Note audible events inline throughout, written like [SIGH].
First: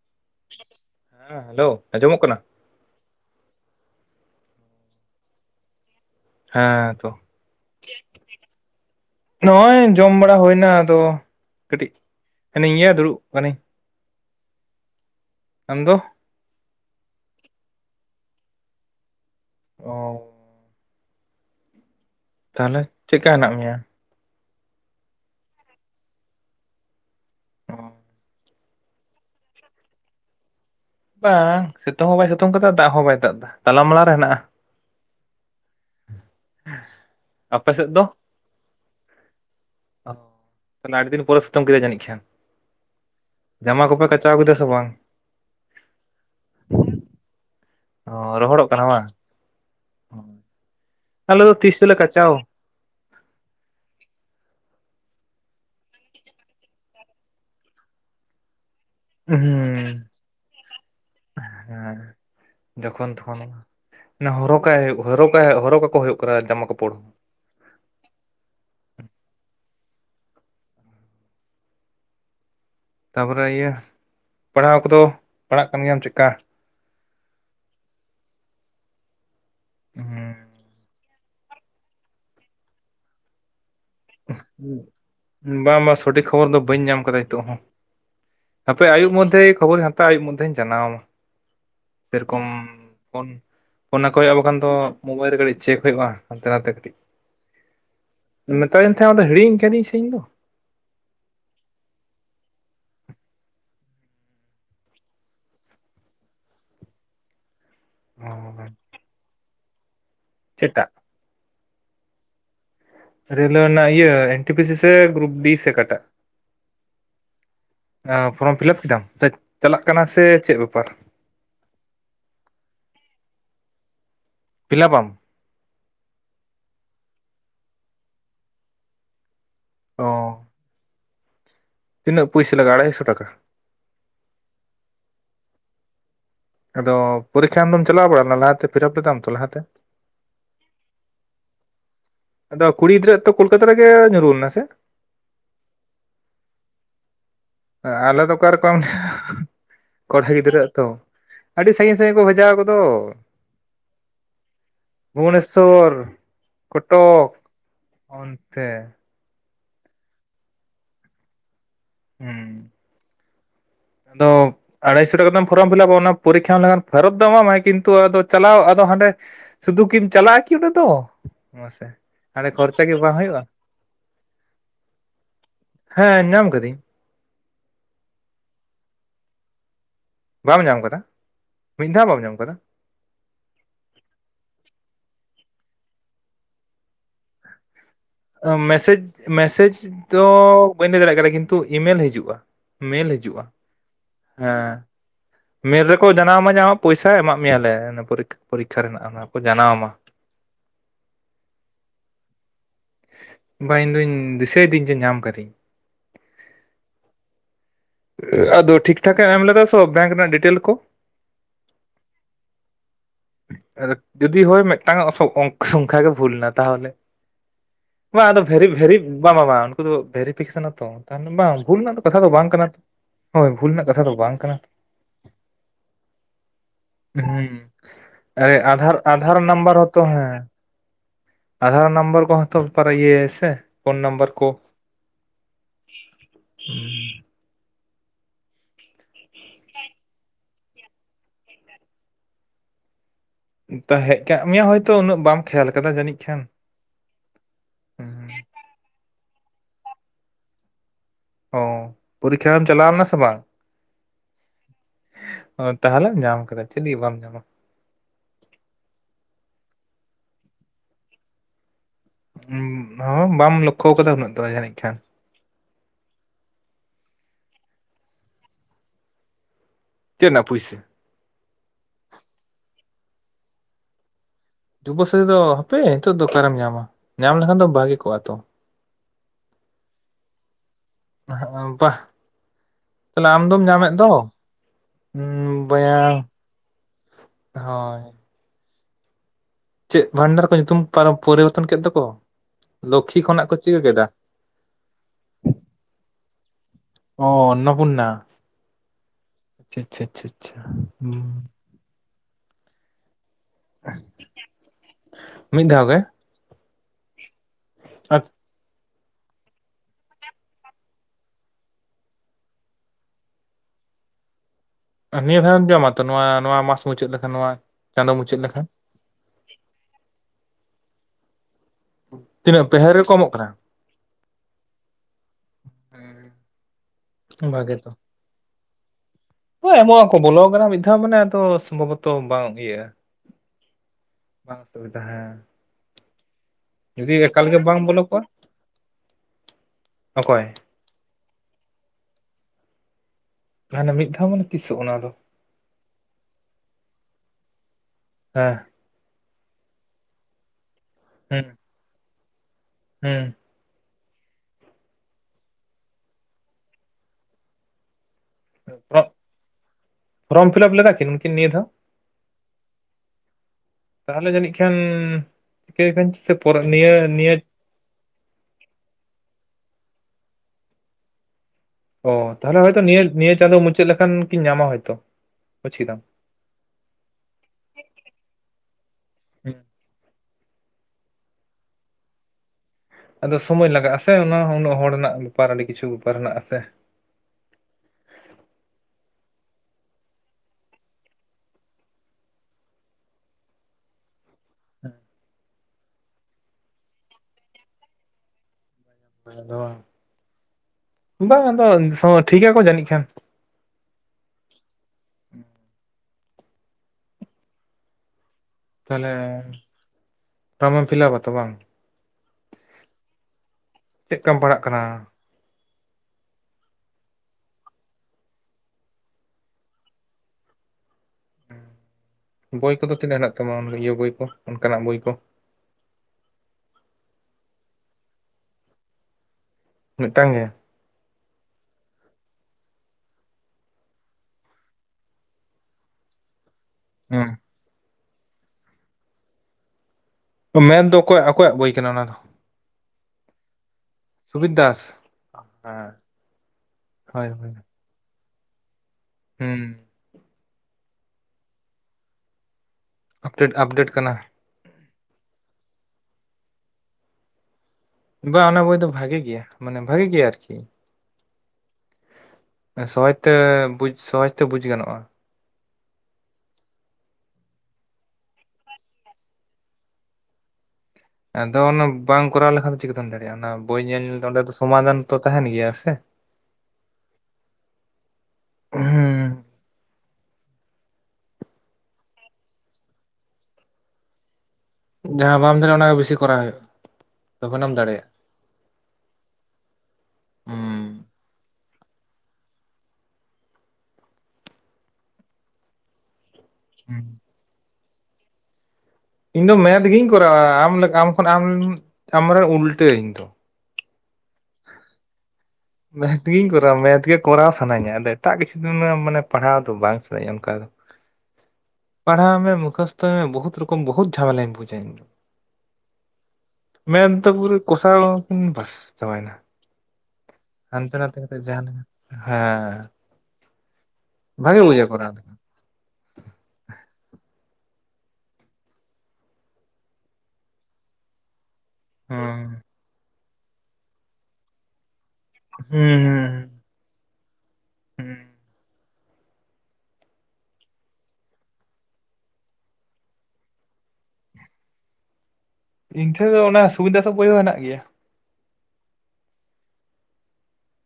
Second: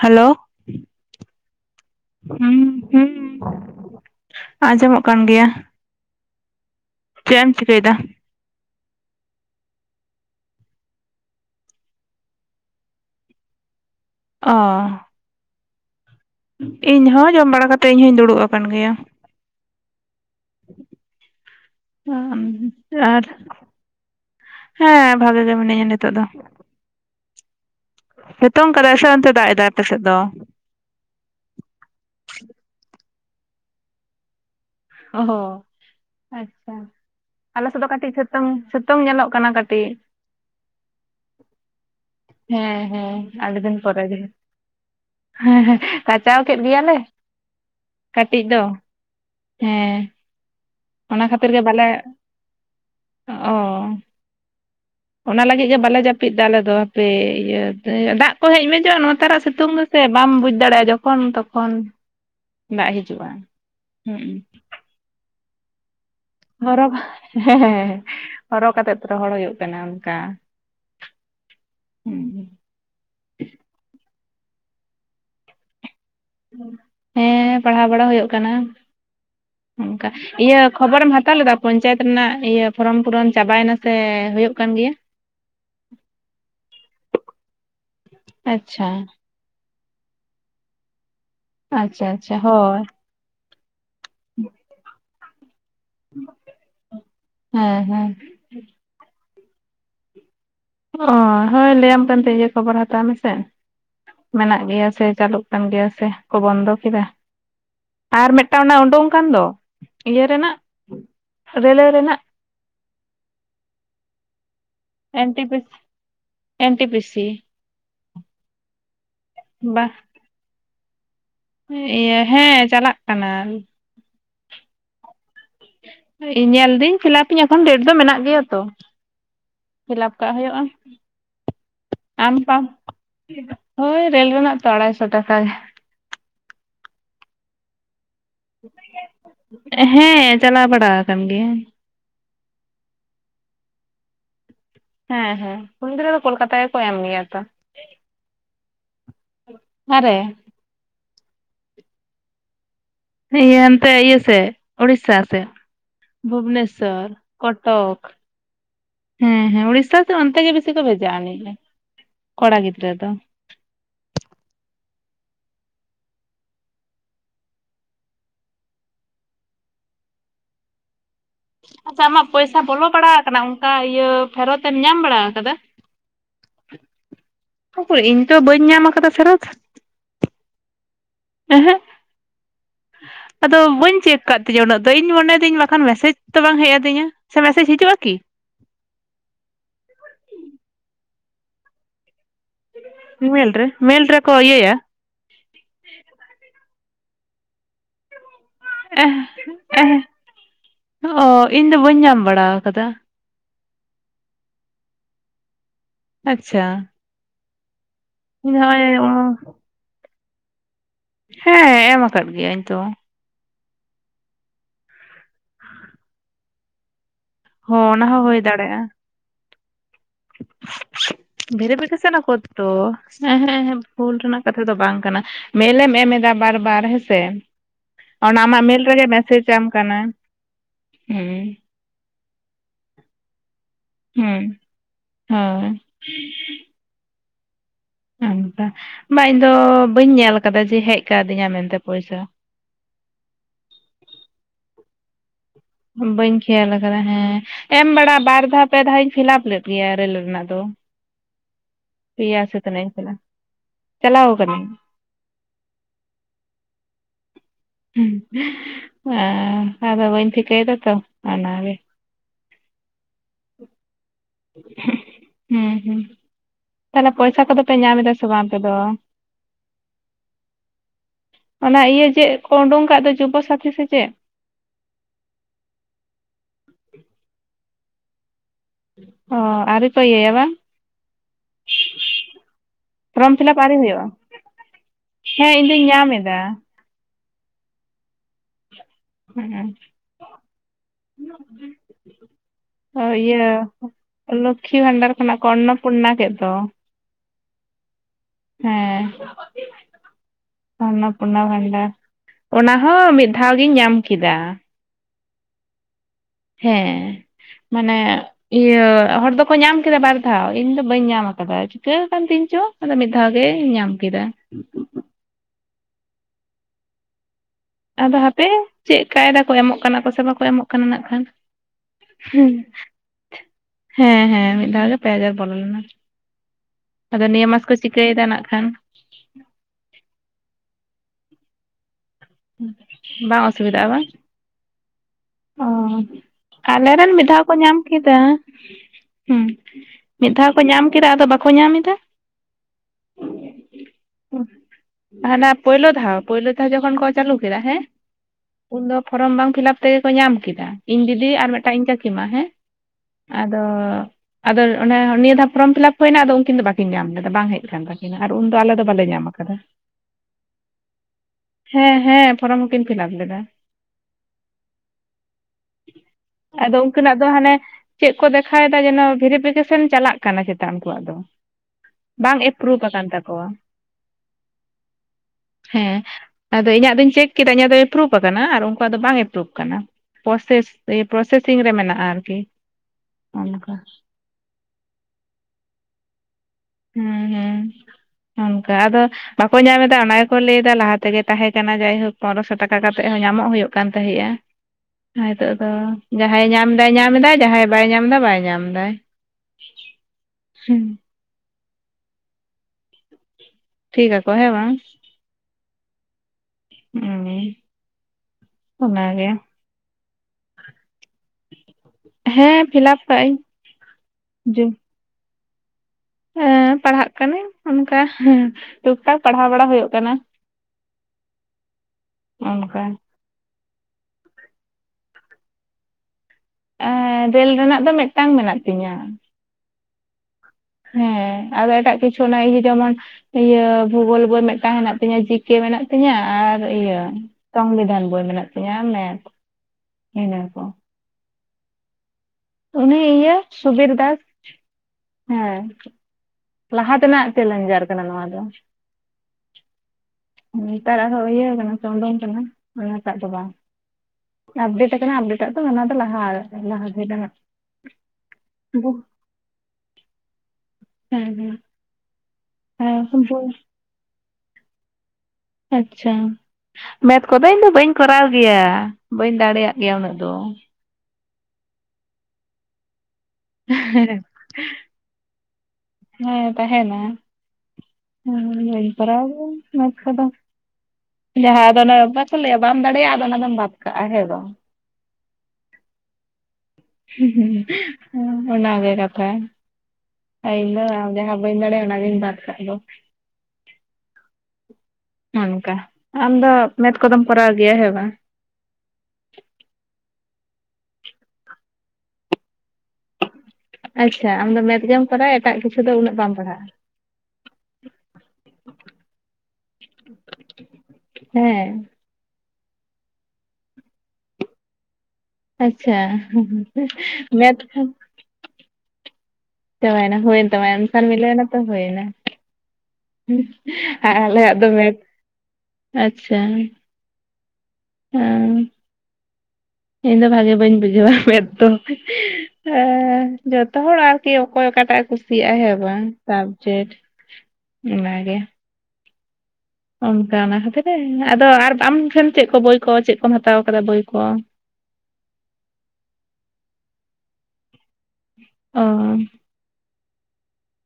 Hello ᱦᱮᱸ hello ᱟᱸᱡᱚᱢᱚᱜ ᱠᱟᱱᱟ ᱦᱩᱸ ᱦᱩᱸ ᱟᱸᱡᱚᱢᱚᱜ ᱠᱟᱱ ᱜᱮᱭᱟ ᱦᱮᱸ ᱛᱚ ᱪᱮᱫ ᱮᱢ ᱪᱤᱠᱟᱹᱭᱮᱫᱟ ᱱᱚᱜᱼᱚᱭ ᱡᱚᱢ ᱵᱟᱲᱟ ᱦᱩᱭᱱᱟ ᱟᱫᱚ ᱠᱟᱹᱴᱤᱡ ᱦᱤᱱᱟᱹᱧ ᱜᱮᱭᱟᱹ ᱫᱩᱲᱩᱵ ᱠᱟᱹᱱᱟᱧ ᱚ ᱟᱢ ᱫᱚ ᱤᱧᱦᱚᱸ ᱡᱚᱢ ᱵᱟᱲᱟ ᱠᱟᱛᱮᱫ ᱤᱧᱦᱩᱧ ᱫᱩᱲᱩᱵ ᱟᱠᱟᱱ ᱜᱮᱭᱟ ᱚ ᱛᱟᱦᱚᱞᱮ ᱟᱨ ᱪᱮᱫᱠᱟ ᱦᱮᱱᱟᱜ ᱢᱮᱭᱟ ᱦᱮᱸ ᱵᱷᱟᱜᱮ ᱜᱮ ᱢᱤᱱᱟᱹᱧᱟ ᱱᱤᱛᱚᱜ ᱫᱚ ᱚ ᱥᱤᱛᱚᱝ ᱠᱟᱫᱟᱭ ᱥᱮ ᱚᱱᱛᱮ ᱫᱟᱜ ᱮᱫᱟᱭ ᱟᱯᱮ ᱥᱮᱫ ᱫᱚ ᱵᱟᱝ ᱥᱤᱛᱩᱝ ᱦᱚᱸ ᱵᱟᱭ ᱥᱤᱛᱩᱝ ᱠᱟᱫᱟ ᱫᱟᱜ ᱦᱚᱸ ᱵᱟᱭ ᱫᱟᱜ ᱮᱫᱟ ᱛᱟᱞᱟ ᱢᱟᱞᱟ ᱨᱮ ᱦᱮᱱᱟᱜᱼᱟ ᱚ ᱦᱚ ᱟᱪᱪᱷᱟ ᱟᱯᱮ ᱟᱞᱮᱥᱮᱫ ᱫᱚ ᱥᱮᱫ ᱠᱟᱹᱴᱤᱡ ᱥᱤᱛᱩᱝ ᱥᱤᱛᱩᱝ ᱧᱮᱞᱚᱜ ᱠᱟᱱᱟ ᱠᱟᱹᱴᱤᱡ ᱚ ᱟᱹᱰᱤ ᱫᱤᱱ ᱯᱚᱨᱮ ᱥᱮᱛᱳᱝ ᱠᱮᱫᱟᱭ ᱡᱟᱹᱱᱤᱡ ᱠᱷᱟᱱ ᱦᱮᱸ ᱦᱮᱸ ᱟᱹᱰᱤ ᱫᱤᱱ ᱡᱟᱢᱟ ᱯᱚᱨᱮ ᱠᱚᱯᱮ ᱜᱮ ᱦᱮᱸ ᱠᱟᱪᱟᱣ ᱠᱮᱫᱟ ᱥᱮ ᱵᱟᱝ ᱠᱟᱸ ᱠᱟᱪᱟᱣ ᱠᱮᱫ ᱜᱮᱭᱟᱞᱮ ᱠᱟᱹᱴᱤᱡ ᱫᱚ ᱦᱮᱸ ᱩ [UNINTELLIGIBLE] ᱚᱱᱟ ᱠᱷᱟᱹᱛᱤᱨ ᱜᱮ ᱵᱟᱞᱮ ᱚ ᱚᱱᱟ ᱞᱟᱹᱜᱤᱫ ᱜᱮ ᱵᱟᱞᱮ ᱡᱟᱹᱯᱤᱫ ᱮᱫᱟ ᱟᱞᱮ ᱫᱚ ᱦᱟᱯᱮ ᱤᱭᱟᱹ ᱫᱟᱜ ᱠᱚ ᱦᱮᱡ ᱢᱮᱡᱚᱜᱼᱟ ᱱᱚᱣᱟ ᱱᱮᱛᱟᱨᱟᱜ ᱥᱤᱛᱩᱝ ᱫᱚ ᱥᱮ ᱦᱩᱸ ᱵᱟᱢ ᱵᱩᱡᱽ ᱫᱟᱲᱮᱭᱟᱜᱼᱟ ᱡᱚᱠᱷᱚᱱ ᱛᱚᱠᱷᱚᱱ ᱦᱮᱸ ᱫᱟᱜ ᱦᱤᱡᱩᱜᱼᱟ ᱦᱩᱸ ᱦᱚᱨᱚᱜᱟᱭ ᱦᱚᱨᱚᱜ ᱠᱟᱠᱚ ᱦᱩᱭᱩᱜᱼᱟ ᱦᱚᱨᱚᱜ ᱦᱮᱸ ᱦᱚᱨᱦᱚ ᱠᱟᱛᱮᱜ ᱨᱚᱦᱚᱲ ᱦᱩᱭᱩᱜ ᱠᱟᱱᱟ ᱚᱱᱠᱟ [INAUDIBLE] ᱛᱟᱯᱚᱨᱮ ᱤᱭᱟᱹ ᱯᱟᱲᱦᱟᱣ ᱠᱚᱫᱚ ᱯᱟᱲᱦᱟᱜ ᱠᱟᱱ ᱜᱮᱭᱟᱢ ᱪᱮᱫᱠᱟ ᱦᱮᱸ ᱯᱟᱲᱦᱟᱣ ᱵᱟᱲᱟ ᱦᱩᱭᱩᱜ ᱠᱟᱱᱟ ᱚᱱᱠᱟ ᱤᱭᱟᱹ ᱠᱷᱚᱵᱚᱨᱮᱢ ᱦᱟᱛᱟᱣ ᱛᱟᱣ ᱞᱮᱫᱟ ᱯᱚᱧᱪᱟᱭᱮᱛ ᱨᱮᱱᱟᱜ ᱤᱭᱟᱹ ᱯᱷᱚᱨᱚᱢ ᱯᱩᱨᱚᱱ ᱪᱟᱵᱟᱭᱱᱟ ᱵᱟᱝ ᱵᱟᱝ ᱥᱚᱴᱷᱤᱠ ᱠᱷᱚᱵᱚᱨ ᱫᱚ ᱵᱟᱹᱧ ᱧᱟᱢ ᱟᱠᱟᱫᱟ ᱱᱤᱛᱚᱜ ᱦᱚᱸ ᱦᱟᱯᱮ ᱟᱪᱪᱷᱟ ᱟᱹᱭᱩᱵ ᱢᱚᱫᱽᱫᱷᱮ ᱠᱷᱚᱵᱚᱨᱤᱧ ᱦᱟᱛᱟᱣᱟ ᱟᱹᱭᱩᱵ ᱢᱚᱫᱽᱫᱷᱮᱧ ᱡᱟᱱᱟᱣᱢᱟ ᱟᱪᱪᱷᱟ ᱟᱪᱪᱷᱟ ᱥᱮᱨᱚᱠᱚᱢ ᱦᱳᱭ ᱯᱷᱳᱱ ᱯᱷᱳᱱ ᱟᱠᱚ ᱦᱩᱭᱩᱜᱼᱟ ᱵᱟᱠᱷᱟᱱ ᱫᱚ ᱢᱳᱵᱟᱭᱤᱞ ᱨᱮ ᱠᱟᱹᱴᱤᱡ ᱪᱮᱠ ᱦᱩᱭᱩᱜᱼᱟ ᱦᱟᱱᱛᱮ ᱱᱟᱛᱮ ᱠᱟᱹᱴᱤᱡ ᱦᱮᱸ ᱦᱮᱸ ᱢᱮᱛᱟᱫᱤᱧ ᱛᱟᱦᱮᱢ ᱟᱫᱚ ᱦᱤᱲᱤᱧ ᱠᱤᱫᱤᱧ ᱥᱮ ᱤᱧ ᱫᱚ ᱚ ᱦᱳᱭ ᱞᱟᱹᱭᱟᱢ ᱠᱟᱱ ᱛᱟᱦᱮᱸᱧ ᱤᱭᱟᱹ ᱠᱷᱚᱵᱚᱨ ᱦᱟᱛᱟᱣ ᱢᱮᱥᱮ ᱢᱮᱱᱟᱜ ᱜᱮᱭᱟ ᱥᱮ ᱪᱟᱹᱞᱩᱜ ᱠᱟᱱ ᱜᱮᱭᱟ ᱥᱮ ᱠᱚ ᱵᱚᱱᱫᱚ ᱠᱮᱫᱟ ᱟᱨ ᱢᱤᱫᱴᱟᱝ ᱚᱱᱟ ᱩᱰᱩᱝ ᱟᱠᱟᱱ ᱫᱚ ᱤᱭᱟᱹ ᱨᱮᱱᱟᱜ ᱪᱮᱛᱼᱟᱜ ᱨᱮᱞᱣᱮ ᱨᱮᱱᱟᱜ ᱨᱮᱞ ᱣᱮ ᱨᱮᱱᱟᱜ ᱤᱭᱟᱹ ᱮᱱ ᱴᱤ ᱯᱤ ᱥᱤ ᱥᱮ ᱮᱱ ᱜᱨᱩᱯ ᱴᱤ ᱰᱤ ᱯᱤ ᱥᱮ ᱟᱠᱟᱴᱟᱜ ᱮᱱ ᱴᱤ ᱯᱤ ᱥᱤ [INAUDIBLE] ᱯᱷᱨᱚᱢ ᱯᱷᱤᱞᱟᱯ ᱠᱮᱫᱟᱢ ᱪᱟᱞᱟᱜ ᱠᱟᱱᱟ ᱥᱮ ᱪᱮᱫ ᱵᱮᱯᱟᱨ ᱦᱮᱸ ᱤᱭᱟᱹ ᱦᱮᱸ ᱪᱟᱞᱟᱜ ᱠᱟᱱᱟ ᱯᱷᱤᱞᱟᱯᱟᱢ ᱧᱮᱞ ᱫᱟᱹᱧ ᱯᱷᱮᱞᱟᱯ ᱤᱧ ᱮᱠᱷᱚᱱ ᱰᱮᱴ ᱫᱚ ᱢᱮᱱᱟᱜ ᱜᱮᱭᱟ ᱛᱚ ᱚ ᱯᱷᱤᱞᱟᱯ ᱠᱟᱜ ᱦᱩᱭᱩᱜᱼᱟ ᱛᱤᱱᱟᱹᱜ ᱟᱢ ᱯᱩᱭᱥᱟᱹ ᱯᱟᱢ ᱞᱟᱜᱟᱜᱼᱟ ᱟᱲᱟᱭᱥᱚ ᱴᱟᱠᱟ ᱦᱳᱭ ᱨᱮᱹᱞ ᱨᱮᱱᱟᱜ ᱛᱚ ᱟᱲᱟᱭᱥᱚ ᱴᱟᱠᱟ ᱜᱮ ᱟᱫᱚ ᱯᱚᱨᱤᱠᱠᱷᱟ ᱟᱫᱚᱢ ᱪᱟᱞᱟᱣ ᱵᱟᱲᱟ ᱞᱮᱱᱟ ᱞᱟᱦᱟᱛᱮ ᱯᱷᱤᱞᱟᱯ ᱞᱮᱫᱟᱢ ᱛᱚ ᱞᱟᱦᱟᱛᱮ ᱦᱮᱸ ᱪᱟᱞᱟᱣ ᱵᱟᱲᱟ ᱟᱠᱟᱱ ᱜᱤᱭᱟᱹᱧ ᱟᱫᱚ ᱠᱩᱲᱤ ᱜᱤᱫᱽᱨᱟᱹ ᱛᱚ ᱠᱳᱞᱠᱟᱛᱟ ᱨᱮ ᱜᱮ ᱧᱩᱨᱩ ᱞᱮᱱᱟ ᱥᱮ ᱦᱮᱸ ᱦᱮᱸ ᱠᱩᱲᱤ ᱜᱤᱫᱽᱨᱟᱹ ᱫᱚ ᱠᱚᱞᱠᱟᱛᱟ ᱜᱮᱠᱚ ᱮᱢ ᱜᱮᱭᱟ ᱛᱚ ᱟᱞᱮ ᱫᱚ ᱚᱠᱟ ᱨᱚᱠᱚᱢ ᱚᱠᱟᱨᱮ ᱠᱚᱲᱟ ᱜᱤᱫᱽᱨᱟᱹ ᱛᱚ ᱟᱹᱰᱤ ᱥᱟᱺᱜᱤᱧ ᱥᱟᱺᱜᱤᱧ ᱠᱚ ᱵᱷᱮᱡᱟ ᱠᱚᱫᱚ ᱤᱭᱟᱹ ᱚᱱᱛᱮ ᱤᱭᱟᱹ ᱥᱮ ᱩᱲᱤᱥᱥᱟ ᱥᱮᱫ ᱛᱚᱨ ᱵᱷᱩᱵᱱᱮᱥᱥᱚᱨ ᱠᱚᱴᱚᱠ ᱚᱱᱛᱮ ᱦᱮᱸ ᱦᱮᱸ ᱩᱲᱤᱥᱥᱟ ᱥᱮᱫ ᱚᱱᱛᱮ ᱜᱮ ᱵᱤᱥᱤ ᱠᱚ ᱵᱷᱮᱡᱟᱼᱟ ᱟᱹᱱᱤᱡ ᱩ [UNINTELLIGIBLE] ᱠᱚᱲᱟ ᱜᱤᱫᱽᱨᱟᱹ ᱫᱚ ᱟᱫᱚ ᱟᱲᱟᱭᱥᱚ ᱴᱟᱠᱟ ᱠᱟᱛᱮᱢ ᱯᱷᱚᱨᱚᱢ ᱯᱷᱤᱞᱟᱯᱚᱜ ᱚᱱᱟ ᱯᱚᱨᱤᱠᱷᱟ ᱞᱮᱠᱷᱟᱱ ᱯᱷᱮᱨᱚᱛ ᱫᱚᱟᱢ ᱠᱤᱱᱛᱩ ᱟᱫᱚ ᱪᱟᱞᱟᱣ ᱫᱚ ᱦᱟᱸᱰᱮ ᱥᱩᱫᱩ ᱠᱤᱢ ᱪᱟᱞᱟᱜᱼᱟ ᱠᱤ ᱚᱸᱰᱮ ᱫᱚ ᱢᱟᱥᱮ ᱟᱪᱪᱷᱟ ᱟᱢᱟᱜ ᱦᱟᱸᱰᱮ ᱯᱚᱭᱥᱟ ᱵᱚᱞᱚ ᱠᱷᱚᱨᱪᱟ ᱜᱮ ᱵᱟᱝ ᱵᱟᱲᱟᱣ ᱠᱟᱱᱟ ᱦᱩᱭᱩᱜᱼᱟ ᱚᱱᱠᱟ ᱤᱭᱟᱹ ᱯᱷᱮᱨᱚᱛ ᱮᱢ ᱧᱟᱢ ᱵᱟᱲᱟᱣ ᱠᱟᱫᱟ ᱦᱮᱸ ᱧᱟᱢ ᱠᱟᱹᱫᱟᱹᱧ ᱩᱠᱩᱨ ᱤᱧ ᱛᱚ ᱵᱟᱹᱧ ᱧᱟᱢ ᱟᱠᱟᱫᱟ ᱯᱷᱮᱨᱚᱛ ᱵᱟᱢ ᱧᱟᱢ ᱟᱠᱟᱫᱟ ᱮᱦᱮᱸᱜ ᱢᱤᱫ ᱫᱷᱟᱣ ᱵᱟᱢ ᱧᱟᱢ ᱟᱠᱟᱫᱟ ᱟᱫᱚ ᱵᱟᱹᱧ ᱪᱮᱠ ᱠᱟᱫ ᱛᱤᱧᱟᱹ ᱩᱱᱟᱹᱜ ᱫᱚ ᱤᱧ ᱢᱚᱱᱮᱭᱫᱤᱧ ᱵᱟᱠᱷᱟᱱ ᱢᱮᱥᱮᱡᱽ ᱛᱚ ᱵᱟᱝ ᱦᱮᱡ ᱟᱹᱫᱤᱧᱟ ᱥᱮ ᱢᱮᱥᱮᱡᱽ ᱦᱤᱡᱩᱜᱼᱟ ᱠᱤ ᱢᱮᱥᱮᱡᱽ ᱢᱮᱥᱮᱡᱽ ᱫᱚ ᱵᱟᱹᱧ ᱞᱟᱹᱭ ᱫᱟᱲᱮᱭᱟᱜ ᱠᱟᱱᱟ ᱠᱤᱱᱛᱩ ᱤᱼᱢᱮᱞ ᱦᱤᱡᱩᱜᱼᱟ ᱢᱮᱞ ᱦᱤᱡᱩᱜᱼᱟ ᱤᱢᱮᱞᱨᱮ ᱢᱮᱞᱨᱮᱠᱚ ᱤᱭᱟᱹᱭᱟ ᱦᱮᱸ ᱢᱮᱞ ᱨᱮᱠᱚ ᱡᱟᱱᱟᱣ ᱟᱢᱟ ᱡᱮ ᱟᱢᱟᱜ ᱯᱚᱭᱥᱟ ᱮᱢᱟᱜ ᱢᱮᱭᱟᱞᱮ ᱯᱚᱨᱤᱠᱷᱟ ᱨᱮᱱᱟᱜ ᱮᱦ ᱚᱱᱟ ᱠᱚ ᱡᱟᱱᱟᱣᱟᱢᱟ ᱮᱦ ᱚ ᱤᱧ ᱫᱚ ᱵᱟᱹᱧ ᱧᱟᱢ ᱵᱟᱲᱟᱣ ᱠᱟᱫᱟ ᱵᱟ ᱤᱧ ᱫᱩᱧ ᱫᱤᱥᱟᱹᱭ ᱫᱟᱹᱧ ᱡᱮ ᱧᱟᱢ ᱠᱟᱹᱫᱟᱹᱧ ᱟᱪᱪᱷᱟ ᱤᱧ ᱟᱫᱚ ᱴᱷᱤᱠ ᱦᱚᱸᱜᱼᱚᱭ ᱴᱷᱟᱠᱮᱢ ᱮᱢ ᱞᱮᱫᱟ ᱛᱚ ᱵᱮᱝᱠ ᱨᱮᱱᱟᱜ ᱰᱤᱴᱮᱞ ᱠᱚ ᱦᱮᱸ ᱮᱢ ᱟᱠᱟᱫ ᱜᱮᱤᱭᱟᱹᱧ ᱛᱚ ᱡᱩᱫᱤ ᱦᱳᱭ ᱢᱤᱫᱴᱟᱝ ᱥᱚᱝᱠᱷᱟ ᱜᱮ ᱵᱷᱩᱞ ᱮᱱᱟ ᱛᱟᱦᱚᱞᱮ ᱦᱚᱸ ᱚᱱᱟ ᱦᱚᱸ ᱵᱟᱝ ᱦᱩᱭ ᱟᱫᱚ ᱵᱷᱮᱨᱤ ᱫᱟᱲᱮᱭᱟᱜᱼᱟ ᱵᱷᱮᱨᱤ ᱵᱟᱝ ᱵᱟᱝ ᱩᱱᱠᱩ ᱫᱚ ᱵᱷᱨᱤᱯᱷᱤᱠᱮᱥᱚᱱ ᱛᱚᱮ ᱵᱟᱝ ᱵᱷᱩᱞ ᱨᱮᱱᱟᱜ ᱵᱷᱮᱨᱤᱯᱷᱤᱠᱮᱥᱚᱱ ᱠᱟᱛᱷᱟ ᱫᱚ ᱟᱠᱚ ᱵᱟᱝ ᱠᱟᱱᱟ ᱛᱚ ᱦᱳᱭ ᱦᱮᱸ ᱦᱮᱸ ᱦᱮᱸ ᱨᱮᱱᱟᱜ ᱠᱟᱛᱷᱟ ᱫᱚ ᱵᱷᱩᱞ ᱵᱟᱝ ᱨᱮᱱᱟᱜ ᱠᱟᱱᱟ ᱠᱟᱛᱷᱟ ᱛᱚ᱾ ᱫᱚ ᱵᱟᱝ ᱠᱟᱱᱟ ᱢᱮᱞᱮᱢ ᱮᱢ ᱮᱫᱟ ᱵᱟᱨ ᱵᱟᱨ ᱦᱮᱸᱥᱮ ᱦᱩᱸ ᱚᱱᱟ ᱟᱨᱮ ᱟᱢᱟᱜ ᱢᱮᱞ ᱟᱫᱷᱟᱨ ᱨᱮᱜᱮ ᱟᱫᱷᱟᱨ ᱢᱮᱥᱮᱡᱽ ᱮᱢ ᱱᱟᱢᱵᱟᱨ ᱠᱟᱱᱟ ᱦᱚᱸᱛᱚ ᱦᱮᱸ ᱦᱩᱸ ᱟᱫᱷᱟᱨ ᱱᱚᱢᱵᱚᱨ ᱠᱚᱦᱸᱚ ᱡᱚᱛᱚ ᱵᱮᱯᱟᱨ ᱮ ᱤᱭᱟᱹᱭᱟ ᱥᱮ ᱯᱷᱱ ᱱᱚᱢᱵᱟᱨ ᱦᱩᱸ ᱠᱚ ᱦᱳᱭ ᱚᱱᱠᱟ ᱵᱟ ᱤᱧ ᱫᱚ ᱵᱟᱹᱧ ᱧᱮᱞ ᱠᱟᱫᱟ ᱡᱮ ᱦᱮᱡ ᱠᱟᱣᱫᱤᱧᱟ ᱢᱮᱱᱛᱮ ᱯᱚᱭᱥᱟ ᱛᱟ ᱦᱮᱡ ᱠᱟᱜ ᱢᱮᱭᱟ ᱦᱳᱭᱛᱳ ᱩᱱᱟᱹᱜ ᱵᱟᱢ ᱠᱷᱮᱭᱟᱞ ᱠᱟᱫᱟ ᱡᱟᱹᱱᱤᱡ ᱵᱟᱹᱧ ᱠᱷᱟᱱ ᱠᱷᱮᱭᱟᱞ ᱟᱠᱟᱫᱟ ᱦᱮᱸ ᱮᱢ ᱵᱟᱲᱟ ᱵᱟᱨ ᱫᱷᱟᱣ ᱯᱮ ᱫᱷᱟᱣᱤᱧ ᱯᱷᱤᱞᱟᱯ ᱞᱮᱫ ᱜᱮᱭᱟ ᱨᱮᱹᱞ ᱨᱮᱱᱟᱜ ᱫᱚ ᱚ ᱯᱭᱟ ᱯᱚᱨᱤᱠᱠᱷᱟ ᱥᱮ ᱮᱢ ᱛᱤᱱᱟᱜ ᱪᱟᱞᱟᱣ ᱤᱧ ᱞᱮᱱᱟ ᱯᱷᱤᱞᱟᱯ ᱪᱟᱞᱟᱣ ᱠᱟᱱᱟᱹᱧ ᱚ ᱛᱟᱦᱚᱞᱮᱢ ᱧᱟᱢ ᱠᱟᱫᱟ ᱪᱮᱫ ᱞᱟᱜᱤᱫ ᱵᱟᱢ ᱧᱟᱢᱟ ᱟ ᱟᱫᱚ ᱵᱟᱹᱧ ᱴᱷᱤᱠᱟᱹᱭ ᱫᱟ ᱛᱚ ᱚᱱᱟ ᱜᱮ ᱦᱚᱸ ᱵᱟᱢ ᱞᱚᱠᱠᱷᱚᱣ ᱠᱟᱫᱟ ᱩᱱᱟᱹᱜ ᱫᱚ ᱡᱟᱹᱱᱤᱡ ᱠᱷᱟᱱ ᱦᱩᱸ ᱦᱩᱸ ᱛᱟᱦᱚᱞᱮ ᱯᱚᱭᱥᱟ ᱠᱚᱫᱚ ᱯᱮ ᱧᱟᱢ ᱮᱫᱟ ᱥᱮ ᱵᱟᱝ ᱟᱯᱮ ᱫᱚ ᱪᱮᱫ ᱨᱮᱱᱟᱜ ᱯᱩᱭᱥᱟᱹ ᱚᱱᱟ ᱤᱭᱟᱹ ᱪᱮᱫ ᱠᱚ ᱩᱰᱩᱝ ᱟᱠᱟᱜ ᱫᱚ ᱡᱩᱵᱚᱥᱟᱛᱷᱤ ᱥᱮ ᱪᱮᱫ ᱡᱩᱵᱚᱥᱟᱛᱷᱤ ᱫᱚ ᱦᱟᱯᱮ ᱱᱤᱛᱚᱜ ᱫᱚ ᱚᱠᱟᱨᱮᱢ ᱧᱟᱢᱟ ᱧᱟᱢ ᱞᱮᱠᱷᱟᱱ ᱫᱚ ᱵᱷᱟᱜᱤ ᱠᱚᱜᱼᱟ ᱛᱚ ᱚ ᱟᱣᱨᱤ ᱠᱚ ᱤᱭᱟᱹᱭᱟ ᱵᱟᱝ ᱵᱟ ᱛᱟᱦᱞᱮ ᱯᱷᱨᱚᱢ ᱟᱢ ᱯᱷᱤᱞᱟᱯ ᱫᱚᱢ ᱟᱹᱣᱨᱤ ᱧᱟᱢᱮᱫ ᱦᱩᱭᱩᱜᱼᱟ ᱫᱚ ᱦᱮᱸ ᱤᱧ ᱫᱩᱧ ᱵᱚᱭᱟ ᱧᱟᱢ ᱮᱫᱟ ᱦᱚᱭ ᱦᱩᱸ ᱪᱮᱫ ᱵᱷᱟᱱᱰᱟᱨ ᱠᱚ ᱧᱩᱛᱩᱢ ᱯᱚᱨᱤᱵᱚᱨᱛᱚᱱ ᱠᱮᱫ ᱫᱚᱠᱚ ᱚ ᱞᱚᱠᱠᱷᱤ ᱤᱭᱟᱹ ᱠᱷᱚᱱᱟᱜ ᱠᱚ ᱪᱤᱠᱟᱹ ᱠᱮᱫᱟ ᱞᱚᱠᱠᱷᱤ ᱵᱷᱟᱱᱰᱟᱨ ᱠᱷᱚᱱᱟᱜ ᱠᱚ ᱚᱨᱱᱚᱯᱩᱨᱱᱟ ᱠᱮᱫ ᱫᱚ ᱚ ᱚᱱᱱᱚᱯᱩᱱᱱᱟ ᱦᱮᱸ ᱚᱱᱱᱚᱯᱩᱱᱱᱟ ᱵᱷᱟᱱᱰᱟᱨ ᱚᱱᱟ ᱦᱚᱸ ᱢᱤᱫ ᱫᱷᱟᱣ ᱜᱤᱧ ᱧᱟᱢ ᱠᱮᱫᱟ ᱢᱤᱫ ᱫᱷᱟᱣ ᱜᱮ ᱦᱮᱸ ᱢᱟᱱᱮ ᱤᱭᱟᱹ ᱦᱚᱲ ᱫᱚᱠᱚ ᱧᱟᱢ ᱠᱮᱫᱟ ᱵᱟᱨ ᱫᱷᱟᱣ ᱤᱧ ᱫᱚ ᱵᱟᱹᱧ ᱧᱟᱢ ᱠᱟᱫᱟ ᱪᱤᱠᱟᱹ ᱠᱟᱱ ᱛᱤᱧ ᱪᱚ ᱟᱫᱚ ᱢᱤᱫ ᱫᱷᱟᱣ ᱜᱮᱧ ᱧᱟᱢ ᱠᱮᱫᱟ ᱱᱤᱭᱟᱹ ᱫᱷᱟᱣᱮᱢ ᱧᱟᱢᱟ ᱛᱚ ᱱᱚᱣᱟ ᱱᱚᱣᱟ ᱢᱟᱥ ᱢᱩᱪᱟᱹᱫ ᱞᱮᱠᱷᱟᱱ ᱱᱚᱣᱟ ᱪᱟᱸᱫᱳ ᱟᱫᱚ ᱢᱩᱪᱟᱹᱫ ᱦᱟᱯᱮ ᱞᱮᱠᱷᱟᱱ ᱪᱮᱫ ᱠᱟᱭᱫᱟ ᱠᱚ ᱮᱢᱚᱜ ᱠᱟᱱᱟ ᱠᱚ ᱥᱮ ᱵᱟᱠᱚ ᱮᱢᱚᱜ ᱠᱟᱱᱟ ᱱᱟᱜ ᱠᱷᱟᱱ ᱛᱤᱱᱟᱹ ᱯᱮ ᱦᱟᱡᱟᱨ ᱜᱮᱠᱚ ᱮᱢᱚᱜ ᱠᱟᱱᱟ ᱦᱮᱸ ᱦᱮᱸ ᱢᱤᱫ ᱫᱷᱟᱣ ᱜᱮ ᱯᱮᱦᱟᱡᱟᱨ ᱵᱚᱞᱚ ᱞᱮᱱᱟ ᱦᱮᱸ ᱟᱫᱚ ᱱᱤᱭᱟᱹ ᱢᱟᱥ ᱠᱚ ᱪᱤᱠᱟᱹᱭᱫᱟ ᱱᱟᱜ ᱠᱷᱟᱱ ᱦᱳᱭ ᱟᱢᱳᱜ ᱟᱠᱚ ᱵᱚᱞᱚ ᱠᱟᱱᱟ ᱢᱤᱫᱷᱟᱣ ᱢᱟᱱᱮ ᱟᱫᱚ ᱥᱚᱢᱵᱷᱚᱵᱚᱛᱚ ᱵᱟᱝ ᱤᱭᱟᱹᱜᱼᱟ ᱵᱟᱝ ᱚᱥᱩᱵᱤᱫᱷᱟ ᱟ ᱵᱟᱝ ᱵᱟᱝ ᱚᱥᱩᱵᱤᱫᱷᱟ ᱦᱮᱸ ᱚ ᱟᱞᱮ ᱨᱮᱱ ᱡᱩᱫᱤ ᱢᱤᱫᱼᱫᱷᱟᱣ ᱮᱠᱟᱞ ᱠᱚ ᱜᱮ ᱧᱟᱢ ᱵᱟᱝ ᱵᱚᱞᱚ ᱠᱮᱫᱟ ᱠᱚᱜᱼᱟ ᱦᱩᱸ ᱢᱤᱫ ᱚᱠᱚᱭ ᱫᱷᱟᱣ ᱠᱚ ᱧᱟᱢ ᱠᱮᱫᱟ ᱟᱫᱚ ᱵᱟᱠᱚ ᱧᱟᱢ ᱮᱫᱟ ᱦᱟᱱᱮ ᱢᱤᱫ ᱫᱷᱟᱣ ᱢᱟᱱᱮ ᱛᱤᱥᱚᱜ ᱚᱱᱟ ᱫᱚ ᱦᱟᱱᱟ ᱯᱳᱭᱞᱳ ᱫᱷᱟᱣ ᱯᱳᱭᱞᱳ ᱫᱷᱟᱣ ᱡᱚᱠᱷᱚᱱ ᱠᱚ ᱪᱟᱹᱞᱩ ᱠᱮᱫᱟ ᱦᱮᱸ ᱦᱮᱸ ᱩᱱᱫᱚ ᱯᱷᱚᱨᱚᱢ ᱵᱟᱝ ᱯᱷᱤᱞᱟᱯ ᱛᱮᱜᱮ ᱠᱚ ᱧᱟᱢ ᱠᱮᱫᱟ ᱤᱧ ᱫᱤᱫᱤ ᱟᱨ ᱢᱤᱫᱴᱟᱝ ᱤᱧ ᱠᱟᱹᱠᱤ ᱠᱟᱠᱤᱢᱟ ᱦᱮᱸ ᱦᱮᱸ ᱟᱫᱚ ᱟᱫᱚ ᱚᱱᱮ ᱱᱤᱭᱟᱹ ᱫᱷᱟᱣ ᱯᱷᱚᱨᱚᱢ ᱯᱷᱤᱞᱟᱯ ᱦᱩᱭᱱᱟ ᱟᱫᱚ ᱩᱱᱠᱤᱱ ᱫᱚ ᱵᱟᱹᱠᱤᱱ ᱧᱟᱢ ᱞᱮᱫᱟ ᱵᱟᱝ ᱦᱮᱡ ᱟᱠᱟᱱ ᱛᱟᱠᱤᱱᱟ ᱟᱨ ᱩᱱᱫᱚ ᱟᱞᱮ ᱫᱚ ᱵᱟᱞᱮ ᱧᱟᱢ ᱠᱟᱫᱟ ᱯᱷᱚᱨᱚᱢ ᱯᱷᱤᱞᱟᱯ ᱞᱮᱫᱟ ᱠᱤᱱ ᱩᱱᱠᱤᱱ ᱱᱤᱭᱟᱹ ᱫᱷᱟᱣ ᱦᱮᱸ ᱦᱮᱸ ᱯᱷᱚᱨᱚᱢ ᱦᱚᱸ ᱠᱤᱱ ᱯᱷᱤᱞᱟᱯ ᱞᱮᱫᱟ ᱛᱟᱦᱞᱮ ᱡᱟᱹᱱᱤᱡ ᱠᱷᱟᱱ ᱪᱤᱠᱟᱹ ᱠᱟᱱᱪᱚ ᱯᱚᱨᱮ ᱟᱫᱚ ᱱᱤᱭᱟᱹ ᱩᱱᱠᱤᱱᱟᱜ ᱫᱚ ᱱᱤᱭᱟᱹ ᱦᱟᱱᱮ ᱪᱮᱫ ᱠᱚ ᱫᱮᱠᱷᱟᱣ ᱮᱫᱟ ᱡᱮᱱᱚ ᱵᱷᱮᱨᱤᱯᱷᱤᱠᱮᱥᱚᱱ ᱪᱟᱞᱟᱜ ᱠᱟᱱᱟ, ᱪᱮᱛᱟ ᱩᱱᱠᱩᱣᱟᱜ ᱫᱚ᱾ ᱚ ᱵᱟᱝ ᱛᱟᱦᱚᱞᱮ ᱦᱚᱭᱛᱚ ᱮᱯᱨᱩᱵᱷ ᱱᱤᱭᱟᱹ ᱟᱠᱟᱱ ᱱᱤᱭᱟᱹ ᱛᱟᱠᱚᱣᱟ ᱪᱟᱸᱫᱳ ᱢᱩᱪᱟᱹᱫ ᱞᱮᱠᱷᱟᱱ ᱠᱤᱱ ᱧᱟᱢᱟ ᱦᱚᱭᱛᱚ ᱵᱩᱡ ᱠᱮᱫᱟᱢ ᱦᱮᱸ ᱟᱫᱚ ᱤᱧᱟᱜ ᱫᱚᱧ ᱪᱮᱠ ᱠᱮᱫᱟ ᱤᱧᱟᱜ ᱫᱚ ᱮᱯᱨᱩᱯ ᱠᱟᱱᱟ ᱟᱨ ᱩᱱᱠᱩᱣᱟᱜ ᱫᱚ ᱵᱟᱝ ᱮᱯᱨᱩᱯ ᱠᱟᱱᱟ ᱯᱨᱚᱥᱮᱥ ᱯᱨᱚᱥᱮᱥᱤᱝ ᱨᱮ ᱢᱮᱱᱟᱜᱼᱟ ᱟᱨᱠᱤ ᱟᱫᱚ ᱥᱚᱢᱚᱭ ᱚᱱᱠᱟ ᱞᱟᱜᱟᱜᱼᱟᱥᱮ ᱚᱱᱟ ᱩᱱᱟᱹᱜ ᱦᱚᱲ ᱨᱮᱱᱟᱜ ᱵᱮᱯᱟᱨ ᱟᱹᱰᱤ ᱠᱤᱪᱷᱩ ᱵᱮᱯᱟᱨ ᱦᱮᱱᱟᱜ ᱟᱥᱮ ᱦᱩᱸ ᱦᱩᱸ ᱚᱱᱠᱟ ᱫᱚ ᱵᱟᱠᱚ ᱧᱟᱢ ᱮᱫᱟ ᱚᱱᱟ ᱜᱮᱠᱚ ᱞᱟᱹᱭᱫᱟ ᱞᱟᱦᱟ ᱛᱮᱜᱮᱢ ᱛᱟᱦᱮᱸ ᱠᱟᱱᱟ ᱡᱟᱭᱦᱳᱠ ᱯᱚᱱᱨᱚᱥᱚ ᱴᱟᱠᱟ ᱠᱟᱛᱮᱫ ᱦᱚᱸ ᱧᱟᱢᱚᱜ ᱦᱩᱭᱩᱜ ᱠᱟᱱ ᱛᱟᱦᱮᱸᱫᱼᱟ ᱦᱮᱸ ᱱᱤᱛᱳᱜ ᱫᱚ ᱡᱟᱦᱟᱸᱭ ᱧᱟᱢᱫᱟᱭ ᱧᱟᱢᱫᱟᱭ ᱡᱟᱦᱟᱸᱭ ᱵᱟᱭ ᱧᱟᱢᱫᱟ ᱵᱟᱭ ᱧᱟᱢᱫᱟᱭ ᱵᱟᱝ ᱟᱫᱚ ᱥᱚ ᱴᱷᱤᱠ ᱜᱮᱭᱟᱠᱚ ᱡᱟᱹᱱᱤᱡ ᱠᱷᱟᱱ ᱴᱷᱤᱠᱟᱠᱚ ᱦᱮᱸ ᱵᱟᱝ ᱦᱩ ᱛᱟᱦᱚᱞᱮ ᱯᱷᱚᱨᱢᱮᱢ ᱯᱷᱤᱞᱟᱯᱟᱛᱚ ᱵᱟᱝ ᱦᱮᱸ ᱯᱷᱤᱞᱟᱯ ᱠᱟᱜ ᱟᱹᱧ ᱪᱮᱫ ᱞᱮᱠᱟᱢ ᱯᱟᱲᱦᱟᱜ ᱠᱟᱱᱟ ᱦᱮᱸ ᱯᱟᱲᱦᱟᱜ ᱠᱟᱹᱱᱟᱹᱧ ᱚᱱᱠᱟ ᱴᱩᱠ ᱴᱟᱠ ᱯᱟᱲᱦᱟᱣ ᱵᱟᱲᱟ ᱦᱩᱭᱩᱜ ᱠᱟᱱᱟ ᱵᱳᱭ ᱚᱱᱠᱟ ᱠᱚᱫᱚ ᱛᱤᱱᱟᱹᱜ ᱦᱮᱱᱟᱜ ᱛᱟᱢᱟ ᱤᱭᱟᱹ ᱵᱳᱭ ᱠᱚ ᱚᱱᱠᱟᱱᱟᱜ ᱵᱳᱭ ᱠᱚ ᱨᱮᱞ ᱨᱮᱱᱟᱜ ᱫᱚ ᱢᱤᱫᱴᱟᱝ ᱢᱮᱱᱟᱜ ᱛᱤᱧᱟ ᱢᱤᱫᱴᱟᱝ ᱜᱮ ᱦᱮᱸ ᱟᱫᱚ ᱮᱴᱟᱜ ᱠᱤᱪᱷᱩ ᱚᱱᱟ ᱤᱭᱟᱹ ᱡᱮᱢᱚᱱ ᱤᱭᱟᱹ ᱵᱷᱩᱜᱳᱞ ᱵᱳᱭ ᱢᱤᱫᱴᱟᱝ ᱦᱮᱱᱟᱜ ᱛᱤᱧᱟ ᱡᱤᱠᱮ ᱢᱮᱱᱟᱜ ᱛᱤᱧᱟ ᱟᱨ ᱤᱭᱟᱹ ᱥᱚᱝᱵᱤᱫᱷᱟᱱ ᱵᱳᱭ ᱢᱮᱱᱟᱜ ᱛᱤᱧᱟ ᱟᱨ ᱢᱮᱛᱷ ᱤᱱᱟᱹ ᱠᱚ ᱢᱮᱛ ᱫᱚ ᱚᱠᱚᱭ ᱚᱠᱚᱭᱟᱜ ᱵᱳᱭ ᱠᱟᱱᱟ ᱚᱱᱟ ᱫᱚ? ᱩᱱᱤ ᱤᱭᱟᱹ ᱥᱩᱵᱤᱨ ᱫᱟᱥ ᱥᱩᱵᱤᱨ ᱫᱟᱥ ᱦᱮᱸ ᱞᱟᱦᱟ ᱛᱮᱱᱟᱜ ᱪᱮᱞᱮᱧᱡᱟᱨ ᱠᱟᱱᱟ ᱱᱚᱣᱟ ᱫᱚ ᱦᱩᱸ ᱱᱮᱛᱟᱨ ᱟᱨᱚ ᱤᱭᱟᱹ ᱠᱟᱱᱟ ᱥᱮ ᱳᱰᱳᱝ ᱠᱟᱱᱟ ᱚᱱᱟᱴᱟᱜ ᱫᱚ ᱵᱟᱝ ᱟᱯᱰᱮᱴ ᱟᱯᱰᱮᱴ ᱠᱟᱱᱟ ᱟᱯᱰᱮᱴ ᱠᱟᱱᱟ ᱟᱯᱰᱮᱴᱟᱜ ᱫᱚ ᱚᱱᱟ ᱫᱚ ᱞᱟᱦᱟ ᱞᱟᱦᱟ [UNINTELLIGIBLE] ᱵᱟᱝ ᱚᱱᱟ ᱵᱳᱭ ᱫᱚ ᱵᱩ ᱵᱷᱟᱜᱮ ᱜᱮᱭᱟ ᱢᱟᱱᱮ ᱵᱷᱟᱜᱮ ᱜᱮᱭᱟ ᱟᱨᱠᱤ ᱦᱮᱸ ᱦᱮᱸ ᱥᱚᱦᱚᱡᱽ ᱦᱮᱸ ᱛᱮ ᱵᱳᱭ ᱵᱩᱡᱽ ᱥᱚᱦᱚᱡᱽ ᱛᱮ ᱵᱩᱡᱽ ᱜᱟᱱᱚᱜᱼᱟ ᱟᱪᱪᱷᱟ ᱢᱮᱛᱷ ᱠᱚᱫᱚ ᱤᱧ ᱫᱚ ᱵᱟᱹᱧ ᱠᱚᱨᱟᱣ ᱜᱮᱭᱟ ᱵᱟᱹᱧ ᱫᱟᱲᱮᱭᱟᱜ ᱜᱮᱭᱟ ᱩᱱᱟᱹᱜ ᱫᱚ ᱟᱫᱚ ᱚᱱᱟ ᱵᱟᱝ ᱠᱚᱨᱟᱣ ᱞᱮᱠᱷᱟᱱ ᱫᱚ ᱪᱤᱠᱟᱹᱛᱮᱢ ᱫᱟᱲᱮᱭᱟᱜᱼᱟ ᱚᱱᱟ ᱵᱳᱭ ᱧᱮᱞ ᱧᱮᱞᱛᱮ ᱚᱸᱰᱮ ᱫᱚ ᱥᱚᱢᱟᱫᱷᱟᱱ ᱛᱚ ᱛᱟᱦᱮᱱ ᱜᱮᱭᱟ ᱥᱮ ᱦᱮᱸ ᱛᱟᱸᱦᱮᱱᱟ ᱦᱮ ᱵᱟ. ᱧ ᱠᱚᱨᱟᱣ ᱦᱩᱸ ᱠᱟᱫᱟ ᱢᱮᱛᱷ ᱠᱚᱫᱚ ᱡᱟᱦᱟᱸ ᱟᱫᱚ ᱚᱱᱟ ᱵᱟᱠᱚ ᱞᱟᱹᱭᱟ ᱵᱟᱢ ᱫᱟᱲᱮᱭᱟᱜᱼᱟ ᱟᱫᱚ ᱚᱱᱟ ᱫᱚᱢ ᱵᱟᱫ ᱠᱟᱜᱼᱟ ᱦᱮᱸ ᱵᱟᱝ ᱡᱟᱦᱟᱸ ᱵᱟᱢ ᱫᱟᱲᱮᱭᱟᱜᱼᱟ ᱚᱱᱟᱜᱮ ᱵᱮᱥᱤ ᱠᱚᱨᱟᱣ ᱦᱩᱭᱩᱜᱼᱟ [UNINTELLIGIBLE] ᱛᱚᱵᱮᱱᱟᱢ ᱫᱟᱲᱮᱭᱟᱜᱼᱟ ᱚᱱᱟᱜᱮ ᱠᱟᱛᱷᱟ ᱦᱩᱸ ᱯᱳᱭᱞᱳ ᱟᱨ ᱡᱟᱦᱟᱸ ᱵᱟᱹᱧ ᱫᱟᱲᱮᱭᱟᱜᱼᱟ ᱚᱱᱟᱜᱮᱧ ᱵᱟᱫ ᱠᱟᱜ ᱫᱚ ᱚᱱᱠᱟ ᱟᱢ ᱫᱚ ᱢᱮᱛᱷ ᱦᱩᱸ ᱠᱚᱫᱚᱢ ᱠᱚᱨᱟᱣ ᱜᱮᱭᱟ ᱦᱮᱸ ᱵᱟᱝ? ᱤᱧ ᱫᱚ ᱢᱮᱛᱷ ᱜᱤᱧ ᱠᱚᱨᱟᱣᱟ ᱟᱢ ᱞᱮᱠᱟ ᱟᱢ ᱠᱷᱚᱱ ᱟᱢ ᱟᱢᱨᱮᱱ ᱩᱞᱴᱟᱹ ᱤᱧ ᱫᱚ ᱟᱪᱪᱷᱟ ᱟᱢ ᱫᱚ ᱢᱮᱛᱷ ᱜᱮᱢ ᱠᱚᱨᱟᱣᱟ ᱮᱴᱟᱜ ᱠᱤᱼᱼ ᱢᱮᱛᱷ ᱜᱮᱤᱧ ᱠᱚᱨᱟᱣᱟ ᱢᱮᱛᱷ ᱜᱮ ᱠᱚᱨᱟᱣ ᱥᱟᱱᱟᱧᱟ ᱟᱫᱚ ᱮᱴᱟᱜ ᱠᱤᱪᱷᱩ ᱫᱚᱱᱟ ᱢᱟᱱᱮ ᱯᱟᱲᱦᱟᱣ ᱫᱚ ᱵᱟᱝ ᱥᱟᱱᱟᱧᱟ ᱚᱱᱠᱟ ᱫᱚ ᱦᱮᱸ ᱯᱟᱲᱦᱟᱣ ᱢᱮ ᱢᱩᱠᱷᱚᱥᱛᱚᱛ ᱢᱮ ᱵᱚᱦᱩᱛ ᱨᱚᱠᱚᱢ ᱵᱚᱦᱩᱛ ᱡᱷᱟᱢᱮᱞᱟᱧ ᱵᱩᱡᱷᱣᱟ ᱟᱪᱪᱷᱟ ᱢᱮᱛᱷ ᱫᱚ ᱯᱩᱨᱟᱹ ᱢᱮᱛ ᱠᱷᱟᱱ ᱠᱚᱥᱟᱣ ᱞᱮᱠᱷᱟᱱ ᱵᱟᱥ ᱪᱟᱵᱟᱭᱮᱱᱟ ᱪᱟᱵᱟᱭᱮᱱᱟ ᱦᱳᱭ ᱛᱚᱵᱮ ᱦᱟᱱᱛᱮ ᱮᱱᱥᱟᱨ ᱱᱟᱛᱮ ᱠᱟᱛᱮ ᱢᱤᱞᱟᱹᱣᱱᱟ ᱛᱚ ᱡᱟᱦᱟᱸ ᱞᱮᱠᱟ ᱦᱩᱭᱱᱟ ᱦᱮᱸ ᱟᱨ ᱟᱞᱮᱭᱟᱜ ᱵᱷᱟᱜᱮ ᱫᱚ ᱵᱩᱡᱷᱟᱹᱜ ᱢᱮᱛᱷ ᱠᱚᱨᱟᱣ ᱞᱮᱠᱷᱟᱱ ᱟᱪᱪᱷᱟ [INAUDIBLE] ᱦᱮᱸ ᱤᱧ ᱫᱚ ᱵᱷᱟᱜᱮ ᱵᱟᱹᱧ ᱵᱩᱡᱷᱟᱹᱣᱟ ᱢᱮᱛᱷ ᱫᱚ ᱦᱩᱸ [UNINTELLIGIBLE] ᱦᱮᱸ ᱡᱚᱛᱚ ᱦᱚᱲ ᱟᱨᱠᱤ ᱚᱠᱚᱭ ᱚᱠᱟᱴᱟᱜ ᱠᱩᱥᱤ ᱭᱟᱜᱼᱟ ᱵᱟᱝ ᱦᱩᱸ ᱦᱩᱸ ᱥᱟᱵᱡᱮᱠᱴ ᱦᱩᱸ ᱚᱱᱟᱜᱮ ᱚᱱᱠᱟ ᱚᱱᱟ ᱦᱚ ᱛᱚᱵᱮ ᱟᱫᱚ ᱟᱨ ᱟᱢ ᱴᱷᱮᱱ ᱪᱮᱫ ᱠᱚ ᱵᱳᱭ ᱠᱚ ᱪᱮᱫ ᱠᱚᱢ ᱦᱟᱛᱟᱣ ᱠᱟᱫᱟ ᱵᱳᱭ ᱠᱚ? ᱤᱧ ᱴᱷᱮᱱ ᱫᱚ ᱚᱱᱟ ᱥᱩᱵᱤᱨ ᱫᱟᱥ ᱟᱜ ᱵᱚᱭ ᱦᱚᱸ ᱦᱮᱱᱟᱜ ᱜᱮᱭᱟ ᱚᱻ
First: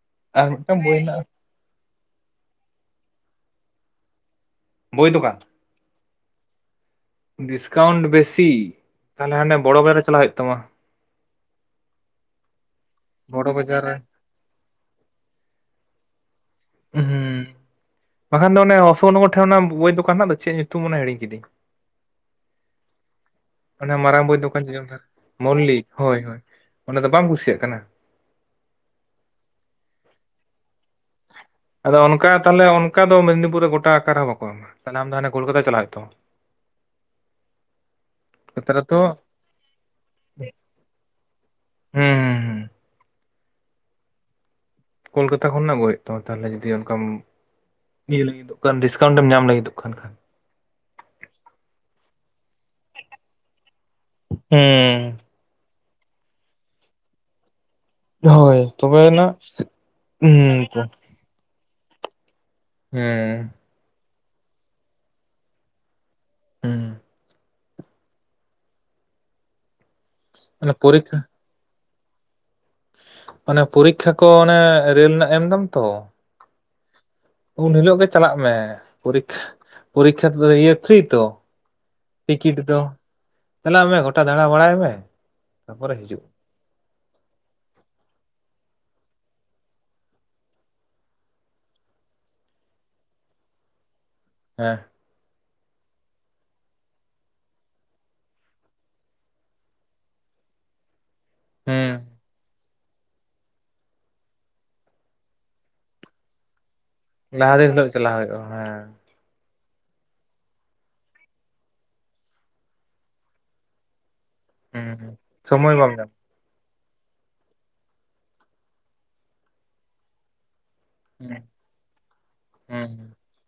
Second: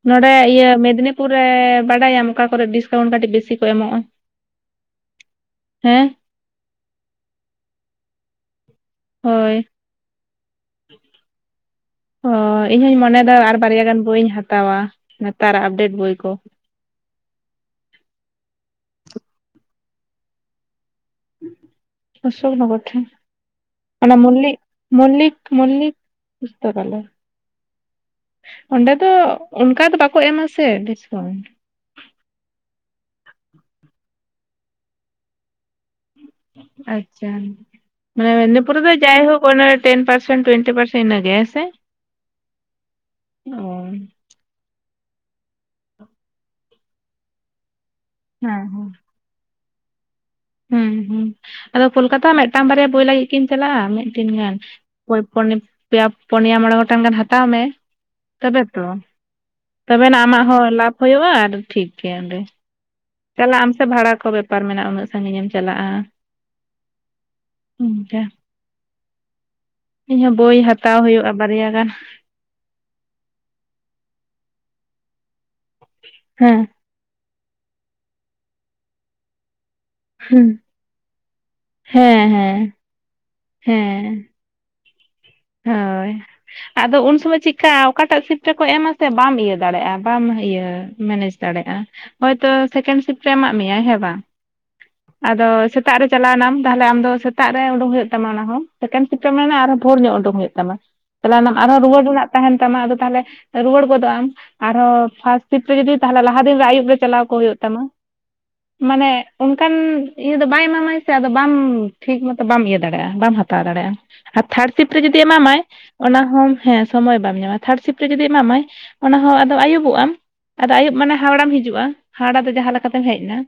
ᱱᱚᱰᱮ ᱟᱨ ᱤᱭᱟᱹ ᱢᱤᱫᱴᱟᱝ ᱵᱳᱭ ᱢᱮᱫᱽᱱᱤᱯᱩᱨ ᱦᱮᱱᱟᱜᱼᱟ ᱨᱮ ᱵᱟᱰᱟᱭᱟᱢ ᱚᱠᱟ ᱠᱚᱨᱮ ᱰᱤᱥᱠᱟᱣᱩᱱᱴ ᱠᱟᱹᱴᱤᱡ ᱵᱮᱥᱤ ᱠᱚ ᱮᱢᱚᱜᱼᱟ? ᱵᱳᱭ ᱫᱚᱠᱟᱱ? ᱦᱮᱸ ᱰᱤᱥᱠᱟᱣᱩᱱᱴ ᱵᱮᱥᱤ ᱛᱟᱦᱞᱮ ᱦᱳᱭ ᱦᱟᱸᱰᱮ ᱵᱚᱲᱚ [UNINTELLIGIBLE] ᱪᱟᱞᱟᱜ ᱦᱩᱭᱩᱜ ᱛᱟᱢᱟ ᱚ ᱤᱧᱦᱚᱧ ᱢᱚᱱᱮᱭᱮᱫᱟ ᱵᱚᱲᱚ ᱟᱨ ᱵᱟᱡᱟᱨ ᱵᱟᱨᱭᱟ ᱨᱮ ᱜᱟᱱ ᱵᱳᱭᱤᱧ ᱦᱟᱛᱟᱣᱟ ᱱᱮᱛᱟᱨᱟᱜ ᱟᱯᱰᱮᱴ ᱵᱳᱭ ᱠᱚ ᱦᱩᱸ ᱵᱟᱠᱷᱟᱱ ᱫᱚ ᱚᱱᱮ ᱚᱥᱳᱠ ᱱᱚᱜᱚᱨ ᱴᱷᱮᱱ ᱚᱱᱟ ᱵᱳᱭ ᱫᱚᱠᱟᱱ ᱦᱮᱱᱟᱜ ᱫᱚ ᱪᱮᱫ ᱧᱩᱛᱩᱢ ᱚᱱᱟ ᱦᱤᱲᱤᱧ ᱠᱤᱫᱟᱹᱧ ᱚᱥᱳᱠ ᱱᱚᱜᱚᱨ ᱴᱷᱮᱱ? ᱚᱱᱮ ᱚᱱᱟ ᱢᱟᱨᱟᱝ ᱵᱳᱭ ᱢᱚᱞᱞᱤ ᱫᱚᱠᱟᱱ ᱪᱮᱫ ᱪᱚᱝ ᱢᱚᱞᱞᱤᱠ ᱢᱚᱞᱞᱤᱠ ᱦᱳᱭ ᱦᱳᱭ ᱚᱸᱰᱮ ᱯᱩᱥᱛᱠᱟᱞᱚᱭ ᱫᱚ ᱵᱟᱢ ᱠᱩᱥᱤᱭᱟᱜ ᱠᱟᱱᱟ ᱚᱸᱰᱮ ᱫᱚ ᱚᱱᱠᱟ ᱫᱚ ᱵᱟᱠᱚ ᱮᱢᱟᱥᱮ ᱰᱤᱥᱠᱟᱣᱩᱱᱴ ᱟᱫᱚ ᱚᱱᱠᱟ ᱛᱟᱦᱚᱞᱮ ᱚᱱᱠᱟ ᱫᱚ ᱢᱮᱫᱽᱱᱤᱯᱩᱨ ᱨᱮ ᱜᱚᱴᱟ ᱟᱠᱟ ᱨᱮ ᱦᱚᱸ ᱵᱟᱠᱚ ᱮᱢᱟ ᱛᱟᱦᱞᱮ ᱟᱢ ᱫᱚ ᱦᱟᱱᱮ ᱠᱳᱞᱠᱟᱛᱟ ᱪᱟᱞᱟᱣ ᱦᱩᱭᱩᱜ ᱛᱟᱢᱟ ᱟᱪᱪᱷᱟ ᱠᱳᱞᱠᱟᱛᱟ ᱢᱮᱫᱱᱤᱯᱩᱨ ᱫᱚ ᱨᱮᱛᱚ ᱡᱟᱭᱦᱳᱠ ᱚᱱᱮ ᱴᱮᱱ ᱯᱟᱨᱥᱮᱱᱴ ᱴᱩᱭᱮᱱᱴᱤ ᱯᱟᱨᱥᱮᱱᱴ ᱤᱱᱟᱹ ᱜᱮ ᱦᱮᱥᱮ ᱦᱩᱸ ᱦᱩᱸ ᱦᱩᱸ ᱦᱮᱸ ᱠᱳᱞᱠᱟᱛᱟ ᱠᱷᱚᱱᱟᱜ ᱟᱜᱩ ᱦᱩᱭᱩᱜ ᱛᱟᱢᱟ ᱛᱟᱦᱚᱞᱮ ᱡᱩᱫᱤᱢ ᱚᱱᱠᱟᱢ ᱦᱮᱸ [UNINTELLIGIBLE] ᱰᱤᱥᱠᱟᱣᱩᱱᱴᱢ ᱧᱟᱢ ᱞᱟᱹᱜᱤᱫᱚᱜ ᱠᱟᱱ ᱠᱷᱟᱱ ᱦᱩᱸ ᱦᱩᱸ ᱟᱫᱚ ᱠᱳᱞᱠᱟᱛᱟ ᱢᱤᱫᱴᱟᱝ ᱵᱟᱨᱭᱟ ᱵᱳᱭ ᱞᱟᱹᱜᱤᱫ ᱠᱤᱱ ᱪᱟᱞᱟᱜᱼᱟ ᱢᱤᱫᱴᱤᱱ ᱜᱟᱱ ᱦᱩᱸ [UNINTELLIGIBLE] ᱯᱮᱭᱟ ᱯᱩᱱᱭᱟ ᱢᱚᱬᱮ ᱜᱚᱴᱟᱝ ᱜᱟᱱ ᱦᱟᱛᱟᱣ ᱢᱮ᱾ ᱦᱳᱭ ᱛᱚᱵᱮ ᱛᱚ ᱛᱚᱵᱮᱭᱟᱱᱟᱜ ᱛᱚᱵᱮᱱᱟᱜ ᱦᱩᱸ ᱟᱢᱟᱜ ᱦᱚᱸ ᱛᱚ ᱞᱟᱵᱷ ᱦᱩᱭᱩᱜᱼᱟ ᱟᱨ ᱴᱷᱤᱠᱜᱮᱭᱟ ᱚᱸᱰᱮ ᱦᱩᱸ ᱪᱟᱞᱟᱜ ᱟᱢ ᱥᱮ ᱵᱷᱟᱲᱟ ᱠᱚ ᱵᱮᱯᱟᱨ ᱢᱮᱱᱟᱜᱼᱟ ᱩᱱᱟᱹᱜ ᱥᱟᱺᱜᱤᱧᱮ ᱮᱢ ᱪᱟᱞᱟᱜᱼᱟ ᱦᱮᱸ [UNINTELLIGIBLE] ᱤᱧᱦᱚᱸ ᱵᱳᱭ ᱚᱱᱮ ᱦᱟᱛᱟᱣ ᱯᱚᱨᱤᱠᱠᱷᱟ ᱦᱩᱭᱩᱜᱼᱟ ᱵᱟᱨᱭᱟ ᱜᱟᱱ᱾ ᱚᱱᱮ ᱯᱚᱨᱤᱠᱷᱟ ᱠᱚ ᱚᱱᱮ ᱨᱮᱞ ᱨᱮᱱᱟᱜ ᱮᱢᱫᱟᱢ ᱛᱚ ᱦᱮᱸ ᱩᱱ ᱦᱤᱞᱳᱜ ᱜᱮ ᱪᱟᱞᱟᱜ ᱢᱮ ᱯᱚᱨᱤᱠᱷᱟ ᱯᱚᱨᱤᱠᱷᱟ ᱛᱮᱫᱚ ᱤᱭᱟᱹ ᱯᱷᱨᱤ ᱛᱚ ᱦᱮᱸ ᱴᱤᱠᱤᱴ ᱦᱮᱸ ᱫᱚ ᱪᱟᱞᱟᱜ ᱢᱮ ᱦᱮᱸ ᱜᱚᱴᱟ ᱫᱟᱰᱟ ᱵᱟᱲᱟᱭ ᱢᱮ ᱛᱟᱯᱚᱨᱮ ᱦᱳᱭ ᱦᱤᱡᱩᱜ ᱟᱫᱚ ᱩᱱ ᱥᱚᱢᱚᱭ ᱪᱮᱫᱞᱮᱠᱟ ᱚᱠᱟᱴᱟᱜ ᱥᱤᱯ ᱨᱮᱠᱚ ᱮᱢᱟ ᱥᱮ ᱵᱟᱢ ᱤᱭᱟᱹ ᱫᱟᱲᱮᱭᱟᱜᱼᱟ ᱵᱟᱢ ᱤᱭᱟᱹ ᱢᱮᱱᱮᱡᱽ ᱫᱟᱲᱮᱭᱟᱜᱼᱟ ᱦᱳᱭᱛᱳ ᱥᱮᱠᱮᱱᱰ ᱥᱤᱴ ᱨᱮ ᱮᱢᱟᱜ ᱢᱮᱭᱟ ᱦᱮᱸ ᱵᱟᱝ ᱦᱮᱸ ᱟᱫᱚ ᱥᱮᱛᱟᱜ ᱨᱮ ᱪᱟᱞᱟᱣᱮᱱᱟᱢ ᱛᱟᱦᱚᱞᱮ ᱟᱢ ᱫᱚ ᱥᱮᱛᱟᱜ ᱨᱮ ᱩᱰᱩᱠ ᱦᱩᱭᱩᱜ ᱛᱟᱢᱟ ᱚᱱᱟᱦᱚᱸ ᱥᱮᱠᱮᱱᱰ ᱥᱤᱯᱴ ᱨᱮ ᱢᱮᱱᱟ ᱟᱨᱦᱚᱸ ᱯᱷᱳᱨ ᱧᱚᱜ ᱩᱰᱩᱝ ᱦᱩᱭᱩᱜ ᱛᱟᱢᱟ ᱪᱟᱞᱟᱣᱱᱟᱢ ᱦᱮᱸ ᱟᱨᱦᱚᱸ ᱨᱩᱣᱟᱹᱲ ᱦᱩᱸ ᱨᱮᱱᱟᱜ ᱛᱟᱦᱮᱱ ᱛᱟᱢ ᱛᱟᱢᱟ ᱟᱫᱚ ᱛᱟᱦᱚᱞᱮ ᱨᱩᱣᱟᱹᱲ ᱜᱚᱫᱚᱜ ᱟᱢ ᱟᱨᱦᱚᱸ ᱯᱷᱟᱥᱴ ᱥᱤᱴ ᱨᱮ ᱡᱩᱫᱤ ᱛᱟᱦᱚᱞᱮ ᱞᱟᱦᱟ ᱫᱤᱱ ᱨᱮ ᱟᱭᱩᱵ ᱨᱮ ᱪᱟᱞᱟᱣ ᱠᱚᱜ ᱞᱟᱦᱟ ᱦᱩᱭᱩᱜ ᱫᱤᱱ ᱛᱟᱢᱟ ᱦᱤᱞᱳᱜ ᱪᱟᱞᱟᱣ ᱦᱩᱭᱩᱜᱼᱟ ᱦᱮᱸ ᱢᱟᱱᱮ ᱚᱱᱠᱟᱱ ᱤᱭᱟᱹ ᱫᱚ ᱵᱟᱭ ᱮᱢᱟᱢᱟ ᱥᱮ ᱟᱫᱚ ᱵᱟᱢ ᱴᱷᱤᱠ ᱢᱚᱛᱚ ᱵᱟᱢ ᱤᱭᱟᱹ ᱫᱟᱲᱮᱭᱟᱜᱼᱟ ᱵᱟᱢ ᱦᱟᱛᱟᱣ ᱫᱟᱲᱮᱭᱟᱜᱼᱟ ᱟᱨ ᱛᱷᱟᱲ ᱥᱤᱯᱴ ᱨᱮ ᱦᱩᱸ ᱡᱩᱫᱤ ᱮᱢᱟᱢᱟᱭ ᱥᱚᱢᱚᱭ ᱵᱟᱢ ᱧᱟᱢᱟ ᱚᱱᱟ ᱦᱚᱸᱢ ᱦᱮᱸ ᱥᱚᱢᱚᱭ ᱵᱟᱢ ᱧᱟᱢᱟ ᱛᱷᱟᱲ ᱥᱤᱯ ᱨᱮ ᱡᱩᱫᱤ ᱮᱢᱟᱢᱟᱭ ᱚᱱᱟ ᱦᱚᱸ ᱟᱫᱚ ᱟᱹᱭᱩᱵᱚᱜ ᱟᱢ ᱟᱫᱚ ᱟᱹᱭᱩᱵ ᱢᱟᱱᱮ ᱦᱩᱸ ᱦᱟᱣᱲᱟᱢ ᱦᱤᱡᱩᱜᱼᱟ ᱦᱟᱣᱲᱟ ᱫᱚ ᱡᱟᱦᱟᱸ ᱦᱩᱸ ᱞᱮᱠᱟᱛᱮᱢ ᱦᱮᱡ ᱮᱱᱟ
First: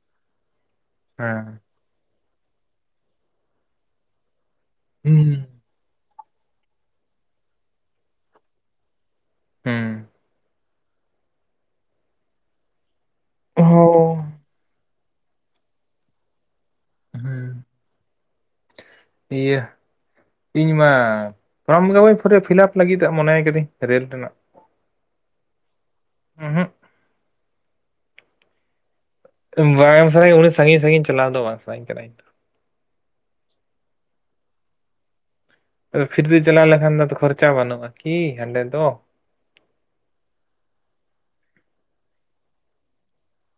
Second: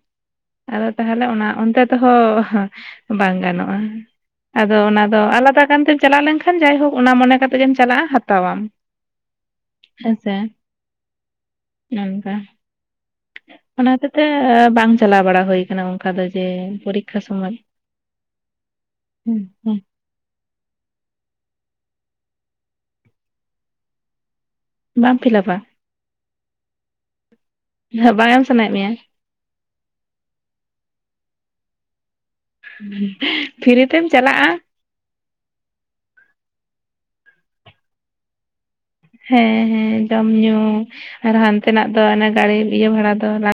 ᱟᱫᱚ ᱛᱟᱦᱚᱞᱮ ᱦᱮᱸ ᱚᱱᱟ ᱚᱱᱛᱮ ᱦᱚᱸ ᱵᱟᱝ ᱜᱟᱱᱚᱜᱼᱟ ᱟᱫᱚ ᱚᱱᱟ ᱫᱚ ᱦᱩᱸ ᱟᱞᱟᱫᱟ ᱠᱟᱱ ᱛᱮ ᱪᱟᱞᱟᱣ ᱞᱮᱱᱠᱷᱟᱱ ᱡᱟᱭᱦᱳᱠ ᱚᱱᱟ ᱢᱚᱱᱮ ᱠᱟᱛᱮ ᱜᱮᱢ ᱪᱟᱞᱟᱜᱼᱟ ᱦᱟᱛᱟᱣᱟᱢ ᱦᱩᱸ ᱦᱮᱸᱥᱮ ᱚᱱᱠᱟ ᱚᱱᱟ ᱦᱚᱛᱮᱡ ᱛᱮ ᱦᱚᱸ ᱚᱸ ᱵᱟᱝ ᱪᱟᱞᱟᱣ ᱵᱟᱲᱟ ᱦᱩᱭ ᱟᱠᱟᱱᱟ ᱚᱱᱠᱟ ᱫᱚ ᱡᱮ ᱯᱚᱨᱤᱠᱠᱷᱟ ᱯᱚᱨᱤᱠᱠᱷᱟ ᱦᱩᱸ ᱥᱚᱢᱚᱭ ᱦᱩᱸ ᱤᱭᱟᱹ ᱦᱩᱸ ᱤᱧ ᱢᱟ ᱯᱷᱨᱚᱢᱜᱮᱵᱟᱹᱧ ᱯᱮᱨᱮᱡ ᱯᱷᱤᱞᱟᱯ ᱞᱟᱹᱜᱤᱫ ᱢᱚᱱᱮᱭ ᱟᱠᱟᱫᱟᱹᱧ ᱨᱮᱹᱞ ᱨᱮᱱᱟᱜ᱾ ᱵᱟᱢ ᱯᱷᱤᱞᱟᱯᱟ ᱩᱸᱦᱩᱸᱜ ᱦᱮᱸ ᱵᱟᱝ ᱮᱢ ᱥᱟᱱᱟᱭᱮᱫ ᱢᱮᱭᱟ? ᱵᱟᱝ ᱮᱢ ᱥᱟᱱᱟᱧ ᱩᱱᱤ ᱥᱟᱺᱜᱤᱧ ᱥᱟᱺᱜᱤᱧ ᱪᱟᱞᱟᱣ ᱫᱚ ᱵᱟᱝ ᱥᱟᱱᱟᱧ ᱠᱟᱱᱟᱹᱧ ᱤᱧ ᱫᱚ ᱯᱷᱨᱤᱛᱮᱢ ᱪᱟᱞᱟᱜᱼᱟ ᱟᱫᱚ ᱯᱷᱨᱤᱛᱮ ᱪᱟᱞᱟᱣ ᱞᱮᱠᱷᱟᱱ ᱫᱚ ᱠᱷᱚᱨᱪᱟ ᱵᱟᱹᱱᱩᱜᱼᱟ ᱠᱤ ᱦᱟᱸᱰᱮ ᱫᱚ ᱦᱮᱸ ᱦᱮᱸ ᱡᱚᱢ ᱧᱩ ᱟᱨ ᱦᱟᱱᱛᱮᱱᱟᱜ ᱫᱚ ᱜᱟᱹᱲᱤ ᱤᱭᱟᱹ ᱵᱷᱟᱲᱟ ᱫᱚ ᱞᱟ